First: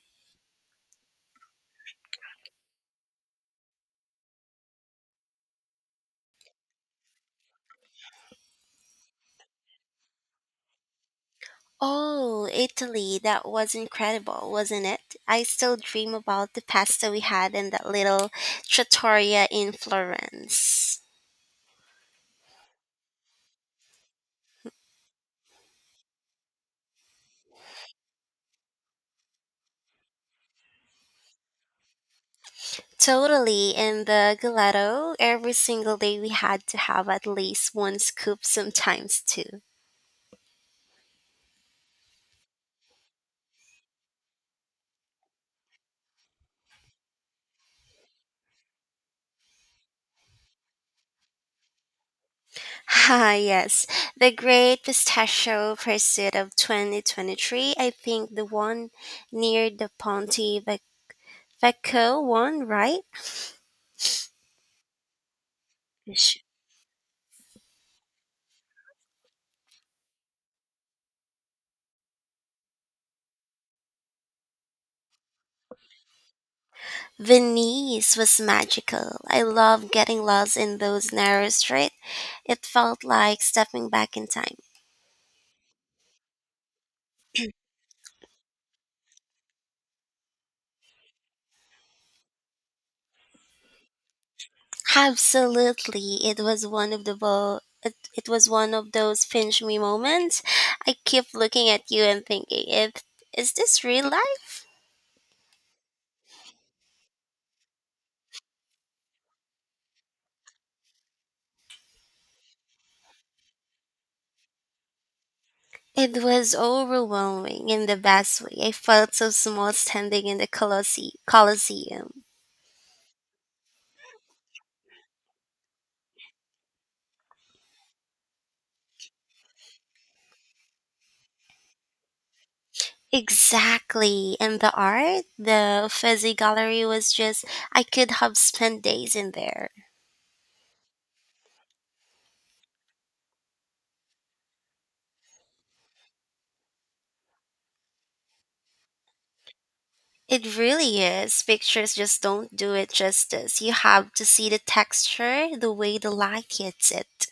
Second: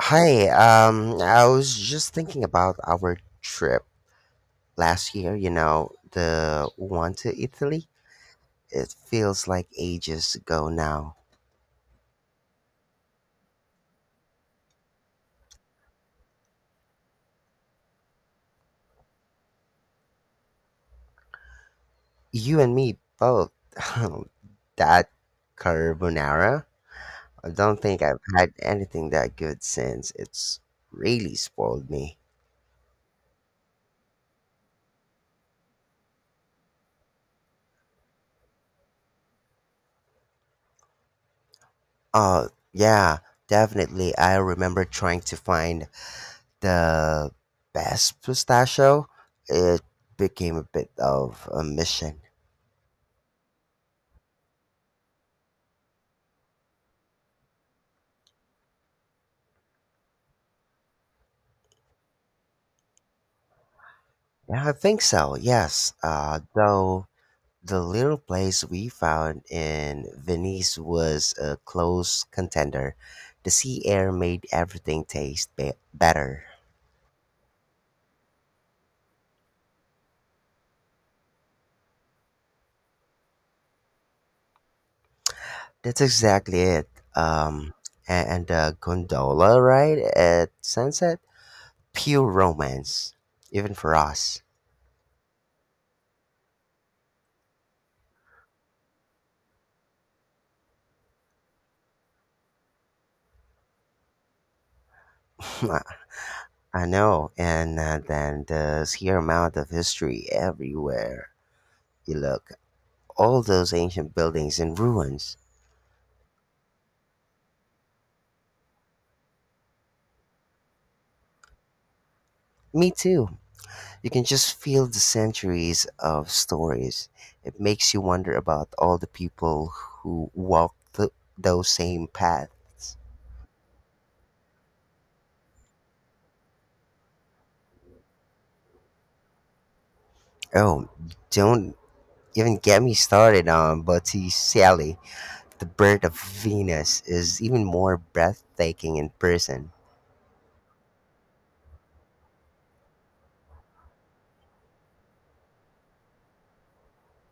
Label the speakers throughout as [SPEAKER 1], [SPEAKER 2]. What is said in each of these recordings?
[SPEAKER 1] I was just thinking about our trip last year, you know, the one to Italy. It feels like ages ago now.
[SPEAKER 2] Oh, Italy, that was incredible, wasn't it? I still dream about the pasta we had in that little trattoria in Florence.
[SPEAKER 1] You and me both. that carbonara. I don't think I've had anything that good since. It's really spoiled me.
[SPEAKER 2] Totally, and the gelato, every single day we had to have at least one scoop, sometimes two.
[SPEAKER 1] Oh, yeah, definitely. I remember trying to find the best pistachio. It became a bit of a mission.
[SPEAKER 2] Ah, yes, the great pistachio pursuit of 2023, I think the one near the Vecchio one, right?
[SPEAKER 1] Yeah, I think so. Yes. Though the little place we found in Venice was a close contender, the sea air made everything taste better.
[SPEAKER 2] Venice was magical. I loved getting lost in those narrow streets. It felt like stepping back in time.
[SPEAKER 1] That's exactly it. Um, and the gondola ride at sunset, pure romance, even for us.
[SPEAKER 2] Absolutely, it was one of those pinch me moments. I kept looking at you and thinking, "If Is this real life?"
[SPEAKER 1] I I know. And then the sheer amount of history everywhere you look. All those ancient buildings in ruins.
[SPEAKER 2] It was overwhelming in the best way. I felt so small standing in the Colosseum.
[SPEAKER 1] Me too. You can just feel the centuries of stories. It makes you wonder about all the people who walked those same paths.
[SPEAKER 2] Exactly. And the art, the Fuzzy Gallery was just, I could have spent days in there.
[SPEAKER 1] Oh, don't even get me started on Botticelli. The Birth of Venus is even more breathtaking in person.
[SPEAKER 2] It really is. Pictures just don't do it justice. You have to see the texture, the way the light hits it.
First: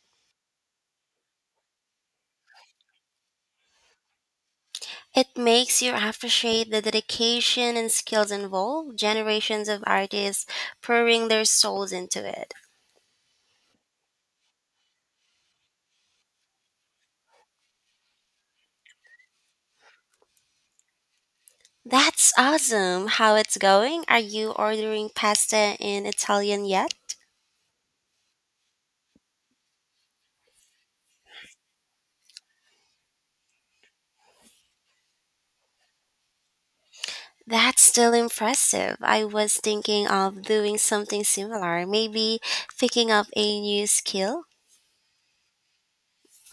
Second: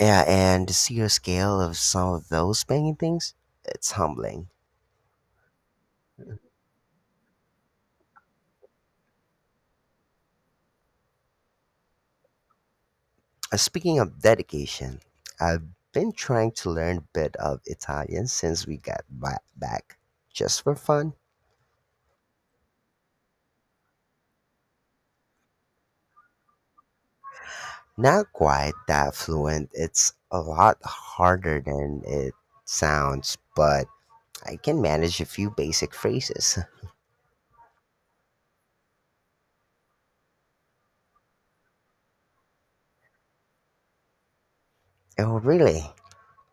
[SPEAKER 1] Yeah, and to see the scale of some of those paintings, it's humbling.
[SPEAKER 2] It makes you appreciate the dedication and skills involved, generations of artists pouring their souls into it.
[SPEAKER 1] Speaking of dedication, I've been trying to learn a bit of Italian since we got back, just for fun.
[SPEAKER 2] That's awesome. How it's going? Are you ordering pasta in Italian yet?
[SPEAKER 1] Not quite that fluent. It's a lot harder than it sounds, but I can manage a few basic phrases.
[SPEAKER 2] That's still impressive. I was thinking of doing something similar, maybe picking up a new skill.
[SPEAKER 1] Oh, really?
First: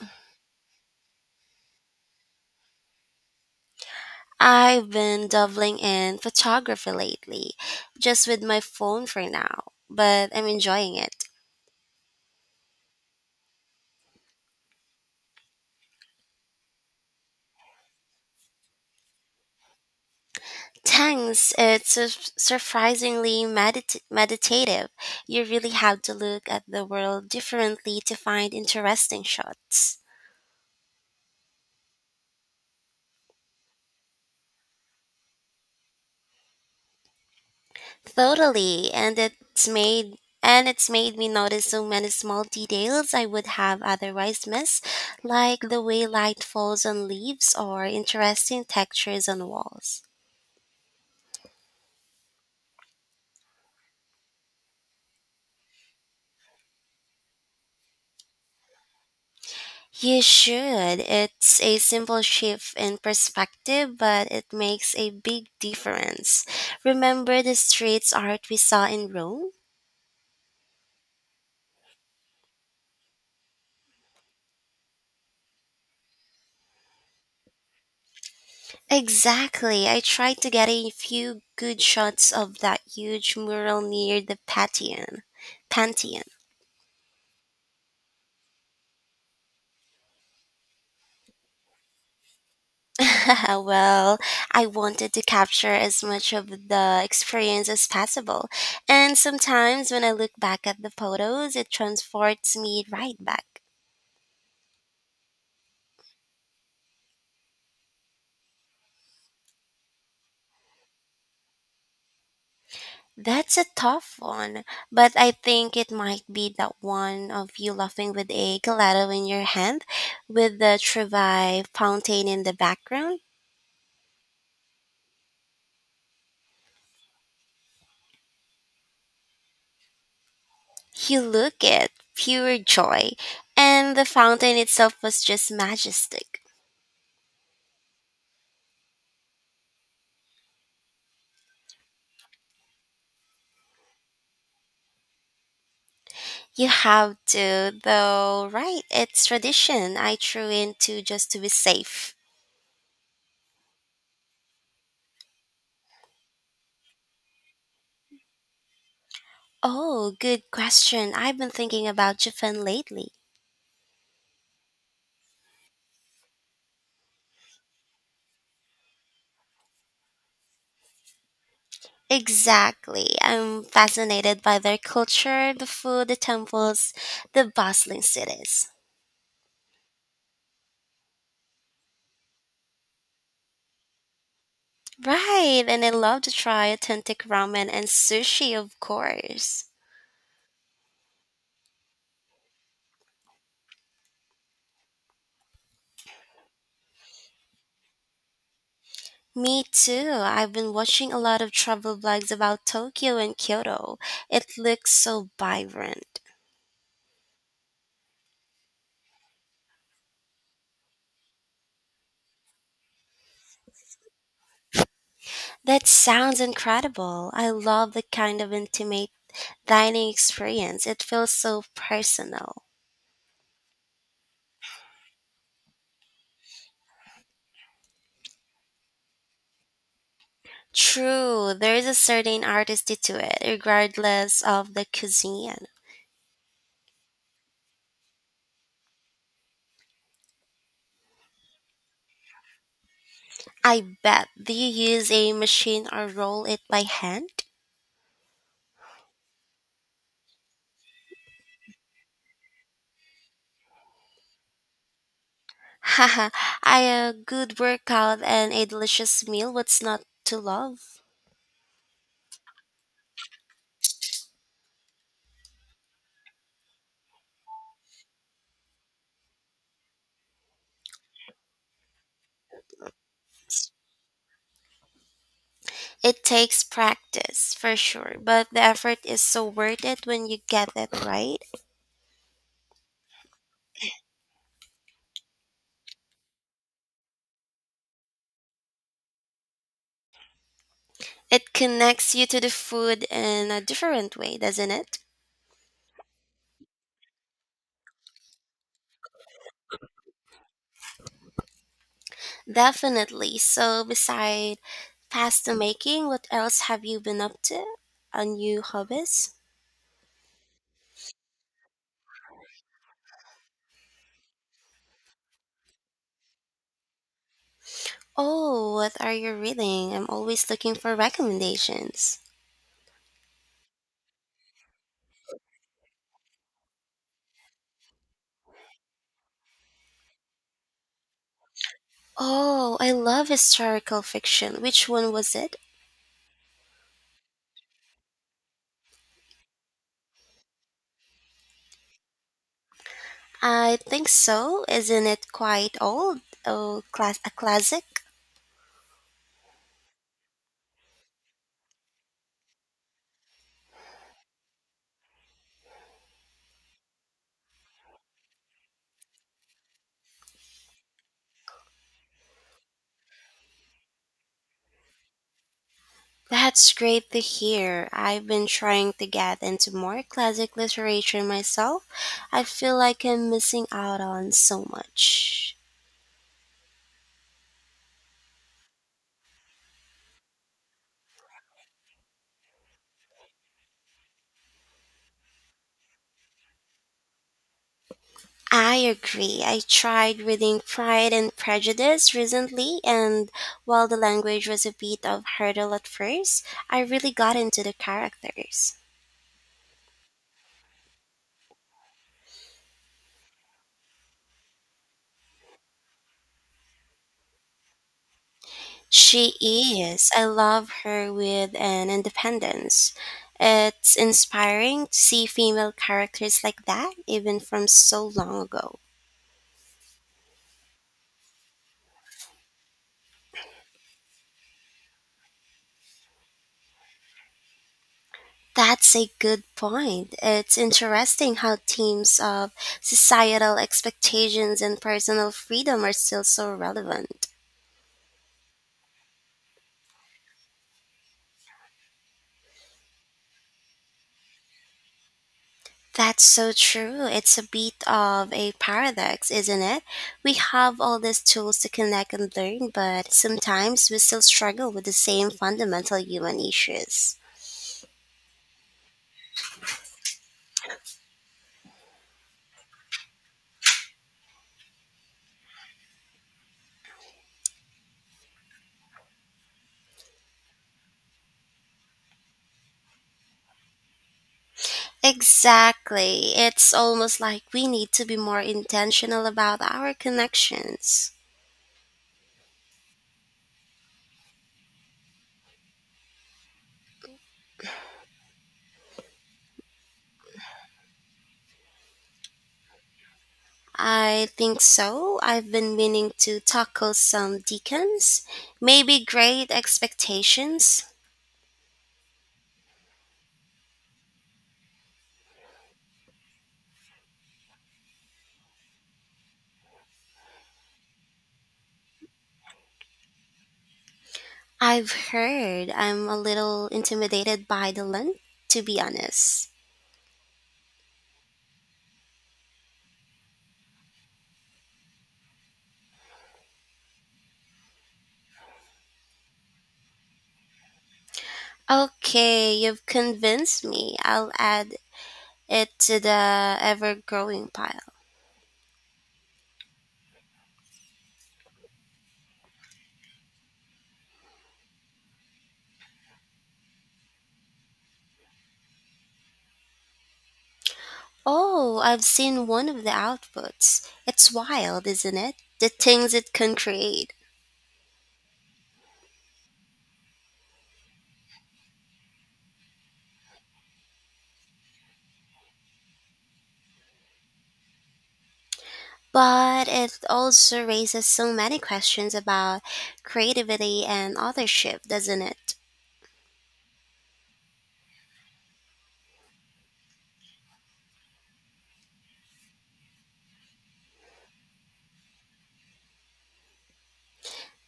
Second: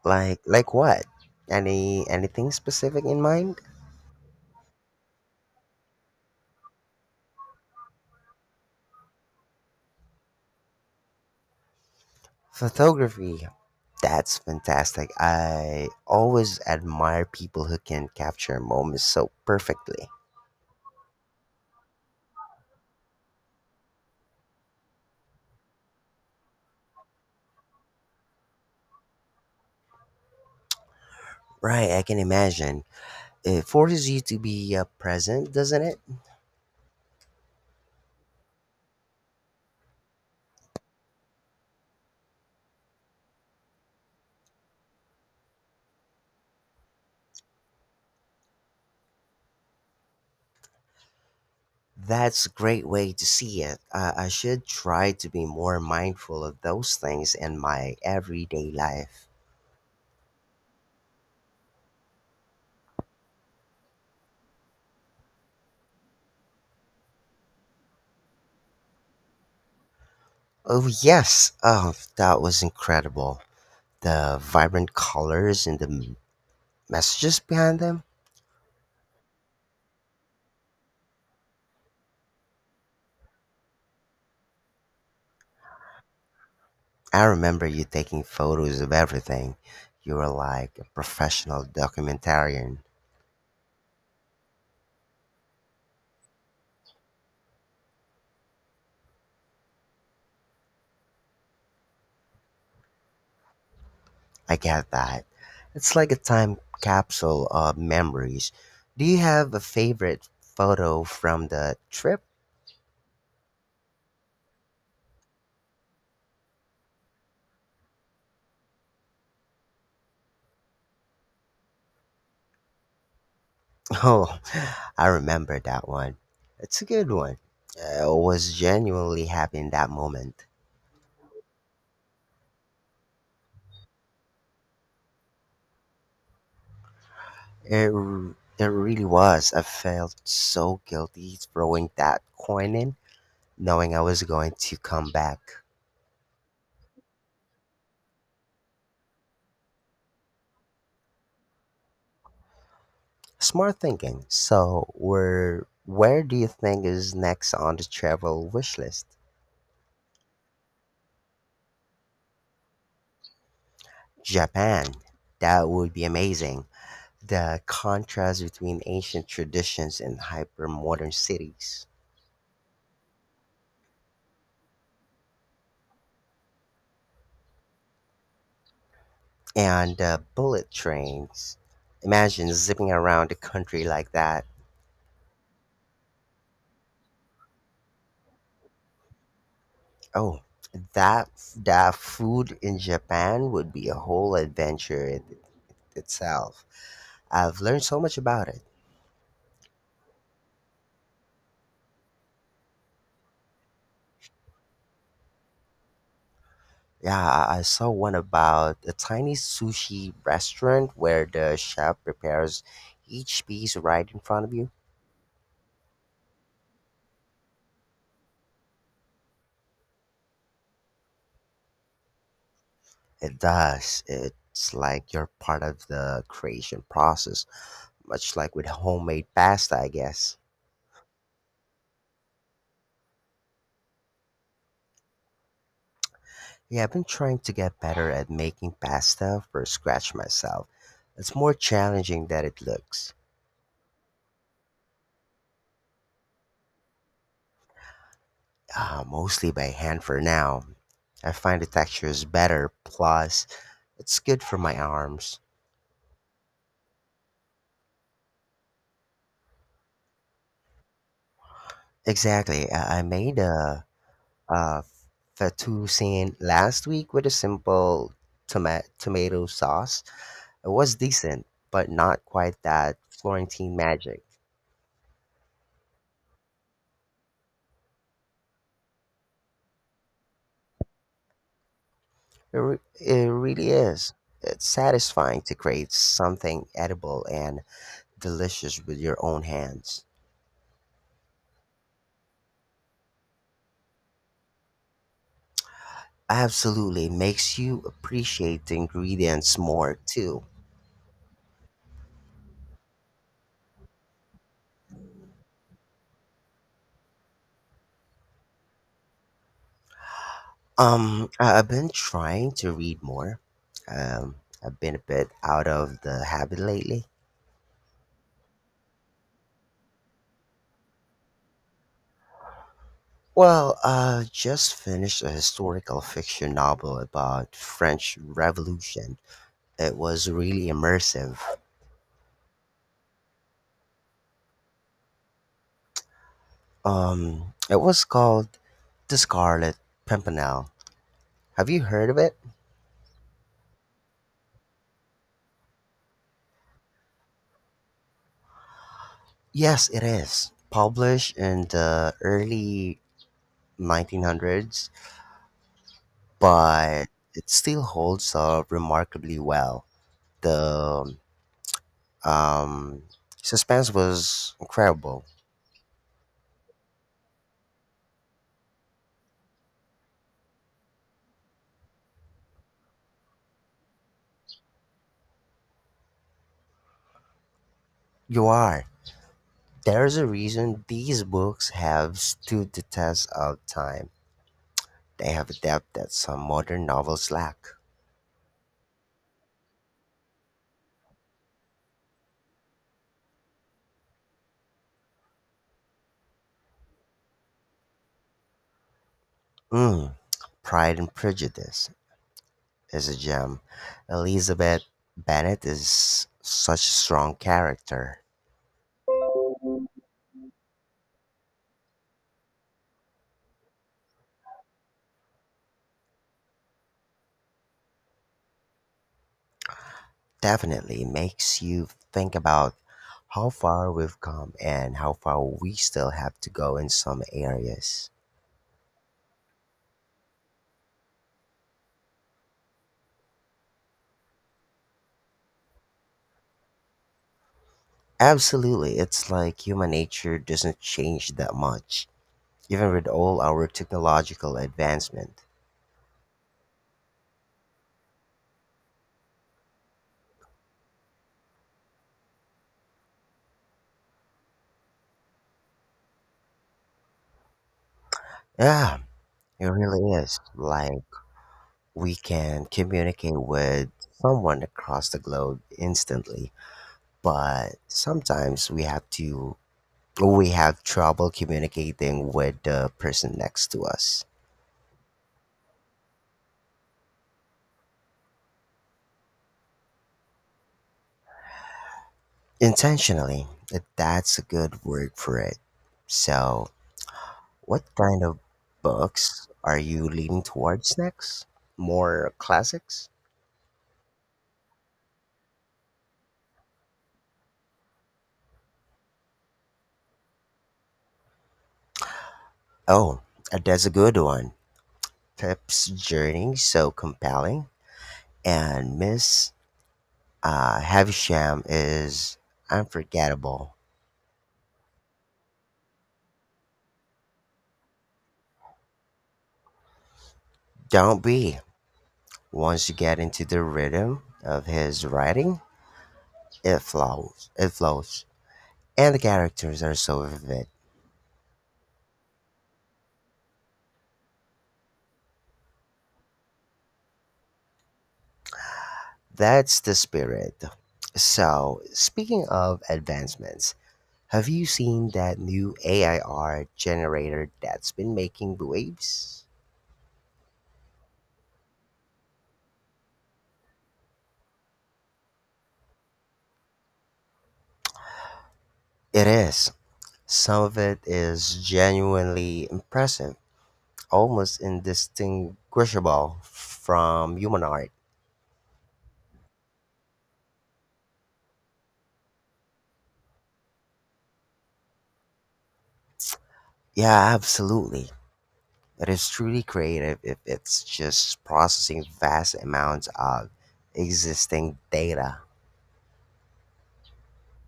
[SPEAKER 1] Like what? Anything specific in mind?
[SPEAKER 2] I've been dabbling in photography lately, just with my phone for now, but I'm enjoying it.
[SPEAKER 1] Photography. That's fantastic. I always admire people who can capture moments so perfectly.
[SPEAKER 2] Thanks, it's surprisingly meditative. You really have to look at the world differently to find interesting shots.
[SPEAKER 1] Right, I can imagine. It forces you to be present, doesn't it?
[SPEAKER 2] Totally, and it's made me notice so many small details I would have otherwise missed, like the way light falls on leaves or interesting textures on walls.
[SPEAKER 1] That's a great way to see it. I should try to be more mindful of those things in my everyday life.
[SPEAKER 2] You should. It's a simple shift in perspective, but it makes a big difference. Remember the street art we saw in Rome?
[SPEAKER 1] Oh, yes. Oh, that was incredible. The vibrant colors and the messages behind them.
[SPEAKER 2] Exactly. I tried to get a few good shots of that huge mural near the Pantheon.
[SPEAKER 1] I remember you taking photos of everything. You were like a professional documentarian.
[SPEAKER 2] Well, I wanted to capture as much of the experience as possible. And sometimes when I look back at the photos, it transports me right back.
[SPEAKER 1] I get that. It's like a time capsule of memories. Do you have a favorite photo from the trip?
[SPEAKER 2] That's a tough one, but I think it might be that one of you laughing with a gelato in your hand with the Trevi fountain in the background.
[SPEAKER 1] Oh, I remember that one. It's a good one. I was genuinely happy in that moment.
[SPEAKER 2] You look at pure joy, and the fountain itself was just majestic.
[SPEAKER 1] It really was. I felt so guilty throwing that coin in, knowing I was going to come back.
[SPEAKER 2] You have to, though, right? It's tradition. I threw into just to be safe.
[SPEAKER 1] Smart thinking. So, where do you think is next on the travel wish list?
[SPEAKER 2] Oh, good question. I've been thinking about Japan lately.
[SPEAKER 1] Japan. That would be amazing. The contrast between ancient traditions and hyper modern cities.
[SPEAKER 2] Exactly. I'm fascinated by their culture, the food, the temples, the bustling cities.
[SPEAKER 1] And bullet trains. Imagine zipping around the country like that.
[SPEAKER 2] Right, and I love to try authentic ramen and sushi, of course.
[SPEAKER 1] Oh, that that food in Japan would be a whole adventure in itself. I've learned so much about it.
[SPEAKER 2] Me too. I've been watching a lot of travel blogs about Tokyo and Kyoto. It looks so vibrant.
[SPEAKER 1] Yeah, I saw one about a tiny sushi restaurant where the chef prepares each piece right in front of you.
[SPEAKER 2] That sounds incredible. I love the kind of intimate dining experience. It feels so personal.
[SPEAKER 1] It does. It's like you're part of the creation process, much like with homemade pasta, I guess.
[SPEAKER 2] True, there is a certain artistry to it, regardless of the cuisine.
[SPEAKER 1] Yeah, I've been trying to get better at making pasta from scratch myself. It's more challenging than it looks,
[SPEAKER 2] I bet. Do you use a machine or roll it by hand?
[SPEAKER 1] mostly by hand for now. I find the texture is better, plus, it's good for my arms.
[SPEAKER 2] Haha, I a good workout and a delicious meal. What's not to love?
[SPEAKER 1] Exactly. I made a fettuccine last week with a simple tomato sauce. It was decent, but not quite that Florentine magic.
[SPEAKER 2] It takes practice, for sure, but the effort is so worth it when you get it right.
[SPEAKER 1] It really is. It's satisfying to create something edible and delicious with your own hands.
[SPEAKER 2] It connects you to the food in a different way, doesn't it?
[SPEAKER 1] Absolutely makes you appreciate the ingredients more too.
[SPEAKER 2] Definitely. So, beside pasta making, what else have you been up to? A new hobbies?
[SPEAKER 1] I've been trying to read more. Um, I've been a bit out of the habit lately.
[SPEAKER 2] Oh, what are you reading? I'm always looking for recommendations.
[SPEAKER 1] Well, I just finished a historical fiction novel about French Revolution. It was really immersive.
[SPEAKER 2] Oh, I love historical fiction. Which one was it?
[SPEAKER 1] It was called The Scarlet Pimpernel. Have you heard of it?
[SPEAKER 2] I think so. Isn't it quite old? Oh, class a classic?
[SPEAKER 1] Yes, it is. Published in the early 1900s, but it still holds up remarkably well. The um, suspense was incredible.
[SPEAKER 2] That's great to hear. I've been trying to get into more classic literature myself. I feel like I'm missing out on so much.
[SPEAKER 1] You are. There's a reason these books have stood the test of time. They have adapted some modern novels lack.
[SPEAKER 2] I agree. I tried reading Pride and Prejudice recently, and while the language was a bit of hurdle at first, I really got into the characters.
[SPEAKER 1] Mm, Pride and Prejudice is a gem. Elizabeth Bennet is such a strong character.
[SPEAKER 2] She is. I love her with an independence. It's inspiring to see female characters like that, even from so long ago.
[SPEAKER 1] Definitely makes you think about how far we've come and how far we still have to go in some areas.
[SPEAKER 2] That's a good point. It's interesting how themes of societal expectations and personal freedom are still so relevant.
[SPEAKER 1] Absolutely, it's like human nature doesn't change that much, even with all our technological advancement.
[SPEAKER 2] That's so true. It's a bit of a paradox, isn't it? We have all these tools to connect and learn, but sometimes we still struggle with the same fundamental human issues.
[SPEAKER 1] Yeah, it really is. Like we can communicate with someone across the globe instantly, but sometimes we have trouble communicating with the person next to us.
[SPEAKER 2] Exactly. It's almost like we need to be more intentional about our connections.
[SPEAKER 1] Intentionally, that's a good word for it. So, what kind of books are you leaning towards next, more classics?
[SPEAKER 2] I think so. I've been meaning to tackle some Dickens, maybe Great Expectations.
[SPEAKER 1] Oh, that's a good one. Pip's journey so compelling, and miss Havisham is unforgettable.
[SPEAKER 2] I've heard I'm a little intimidated by the length, to be honest.
[SPEAKER 1] Don't be. Once you get into the rhythm of his writing, it flows. It flows. And the characters are so vivid.
[SPEAKER 2] Okay, you've convinced me. I'll add it to the ever growing pile.
[SPEAKER 1] That's the spirit. So, speaking of advancements, have you seen that new AI art generator that's been making waves?
[SPEAKER 2] Oh, I've seen one of the outputs. It's wild, isn't it? The things it can create.
[SPEAKER 1] It is. Some of it is genuinely impressive, almost indistinguishable from human art.
[SPEAKER 2] But it also raises so many questions about creativity and authorship, doesn't it?
[SPEAKER 1] Yeah, absolutely. It is truly creative if it's just processing vast amounts of existing data.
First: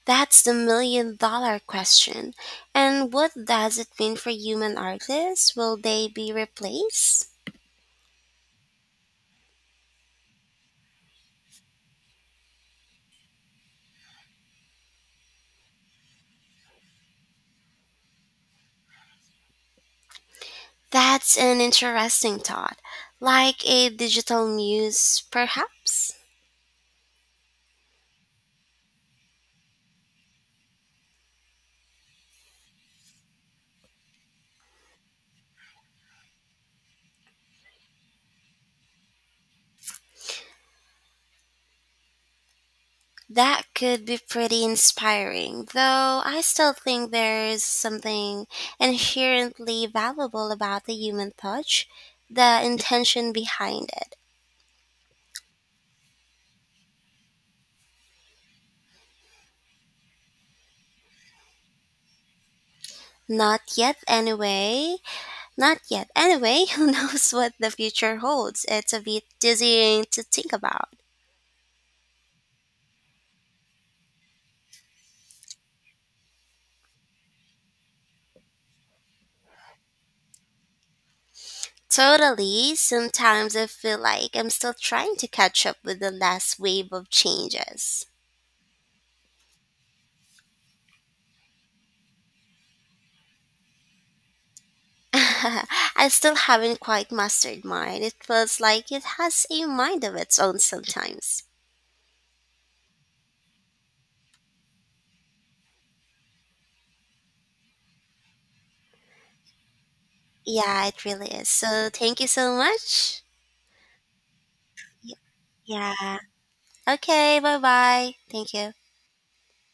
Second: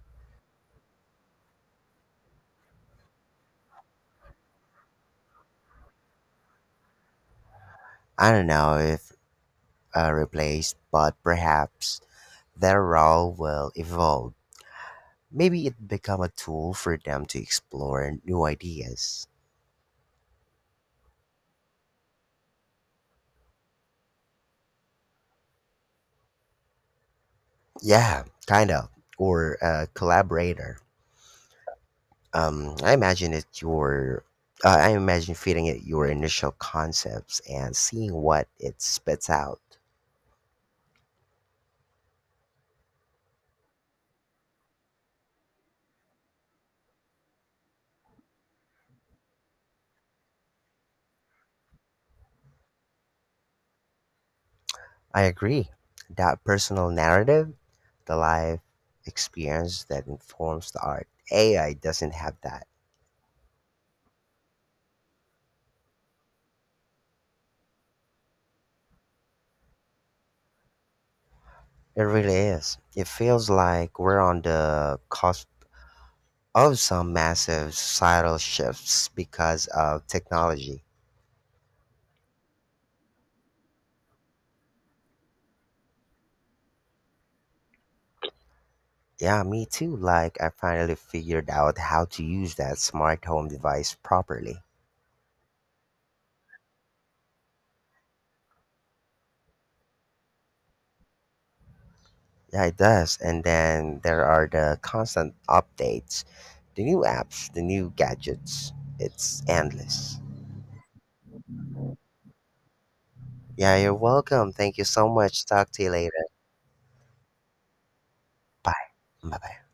[SPEAKER 2] That's the million dollar question. And what does it mean for human artists? Will they be replaced?
[SPEAKER 1] I don't know if replaced, but perhaps their role will evolve. Maybe it become a tool for them to explore new ideas.
[SPEAKER 2] That's an interesting thought. Like a digital muse, perhaps?
[SPEAKER 1] Yeah, kind of. Or a collaborator. um, I imagine it. your I imagine feeding it your initial concepts and seeing what it spits out.
[SPEAKER 2] That could be pretty inspiring, though I still think there's something inherently valuable about the human touch, the intention behind it.
[SPEAKER 1] I agree. That personal narrative, the life experience that informs the art. AI doesn't have that.
[SPEAKER 2] Not yet, anyway. Not yet, anyway. Who knows what the future holds? It's a bit dizzying to think about.
[SPEAKER 1] It really is. It feels like we're on the cusp of some massive societal shifts because of technology.
[SPEAKER 2] Totally. Sometimes I feel like I'm still trying to catch up with the last wave of changes.
[SPEAKER 1] Yeah, me too. Like, I finally figured out how to use that smart home device properly.
[SPEAKER 2] I still haven't quite mastered mine. It feels like it has a mind of its own sometimes.
[SPEAKER 1] Yeah, it does. And then there are the constant updates, the new apps, the new gadgets. It's endless.
[SPEAKER 2] Yeah, it really is. So thank you so much.
[SPEAKER 1] Yeah, you're welcome. Thank you so
[SPEAKER 2] Y-
[SPEAKER 1] much. Talk to you
[SPEAKER 2] Yeah.
[SPEAKER 1] later.
[SPEAKER 2] Okay, bye bye. Thank you.
[SPEAKER 1] Bye. Bye bye.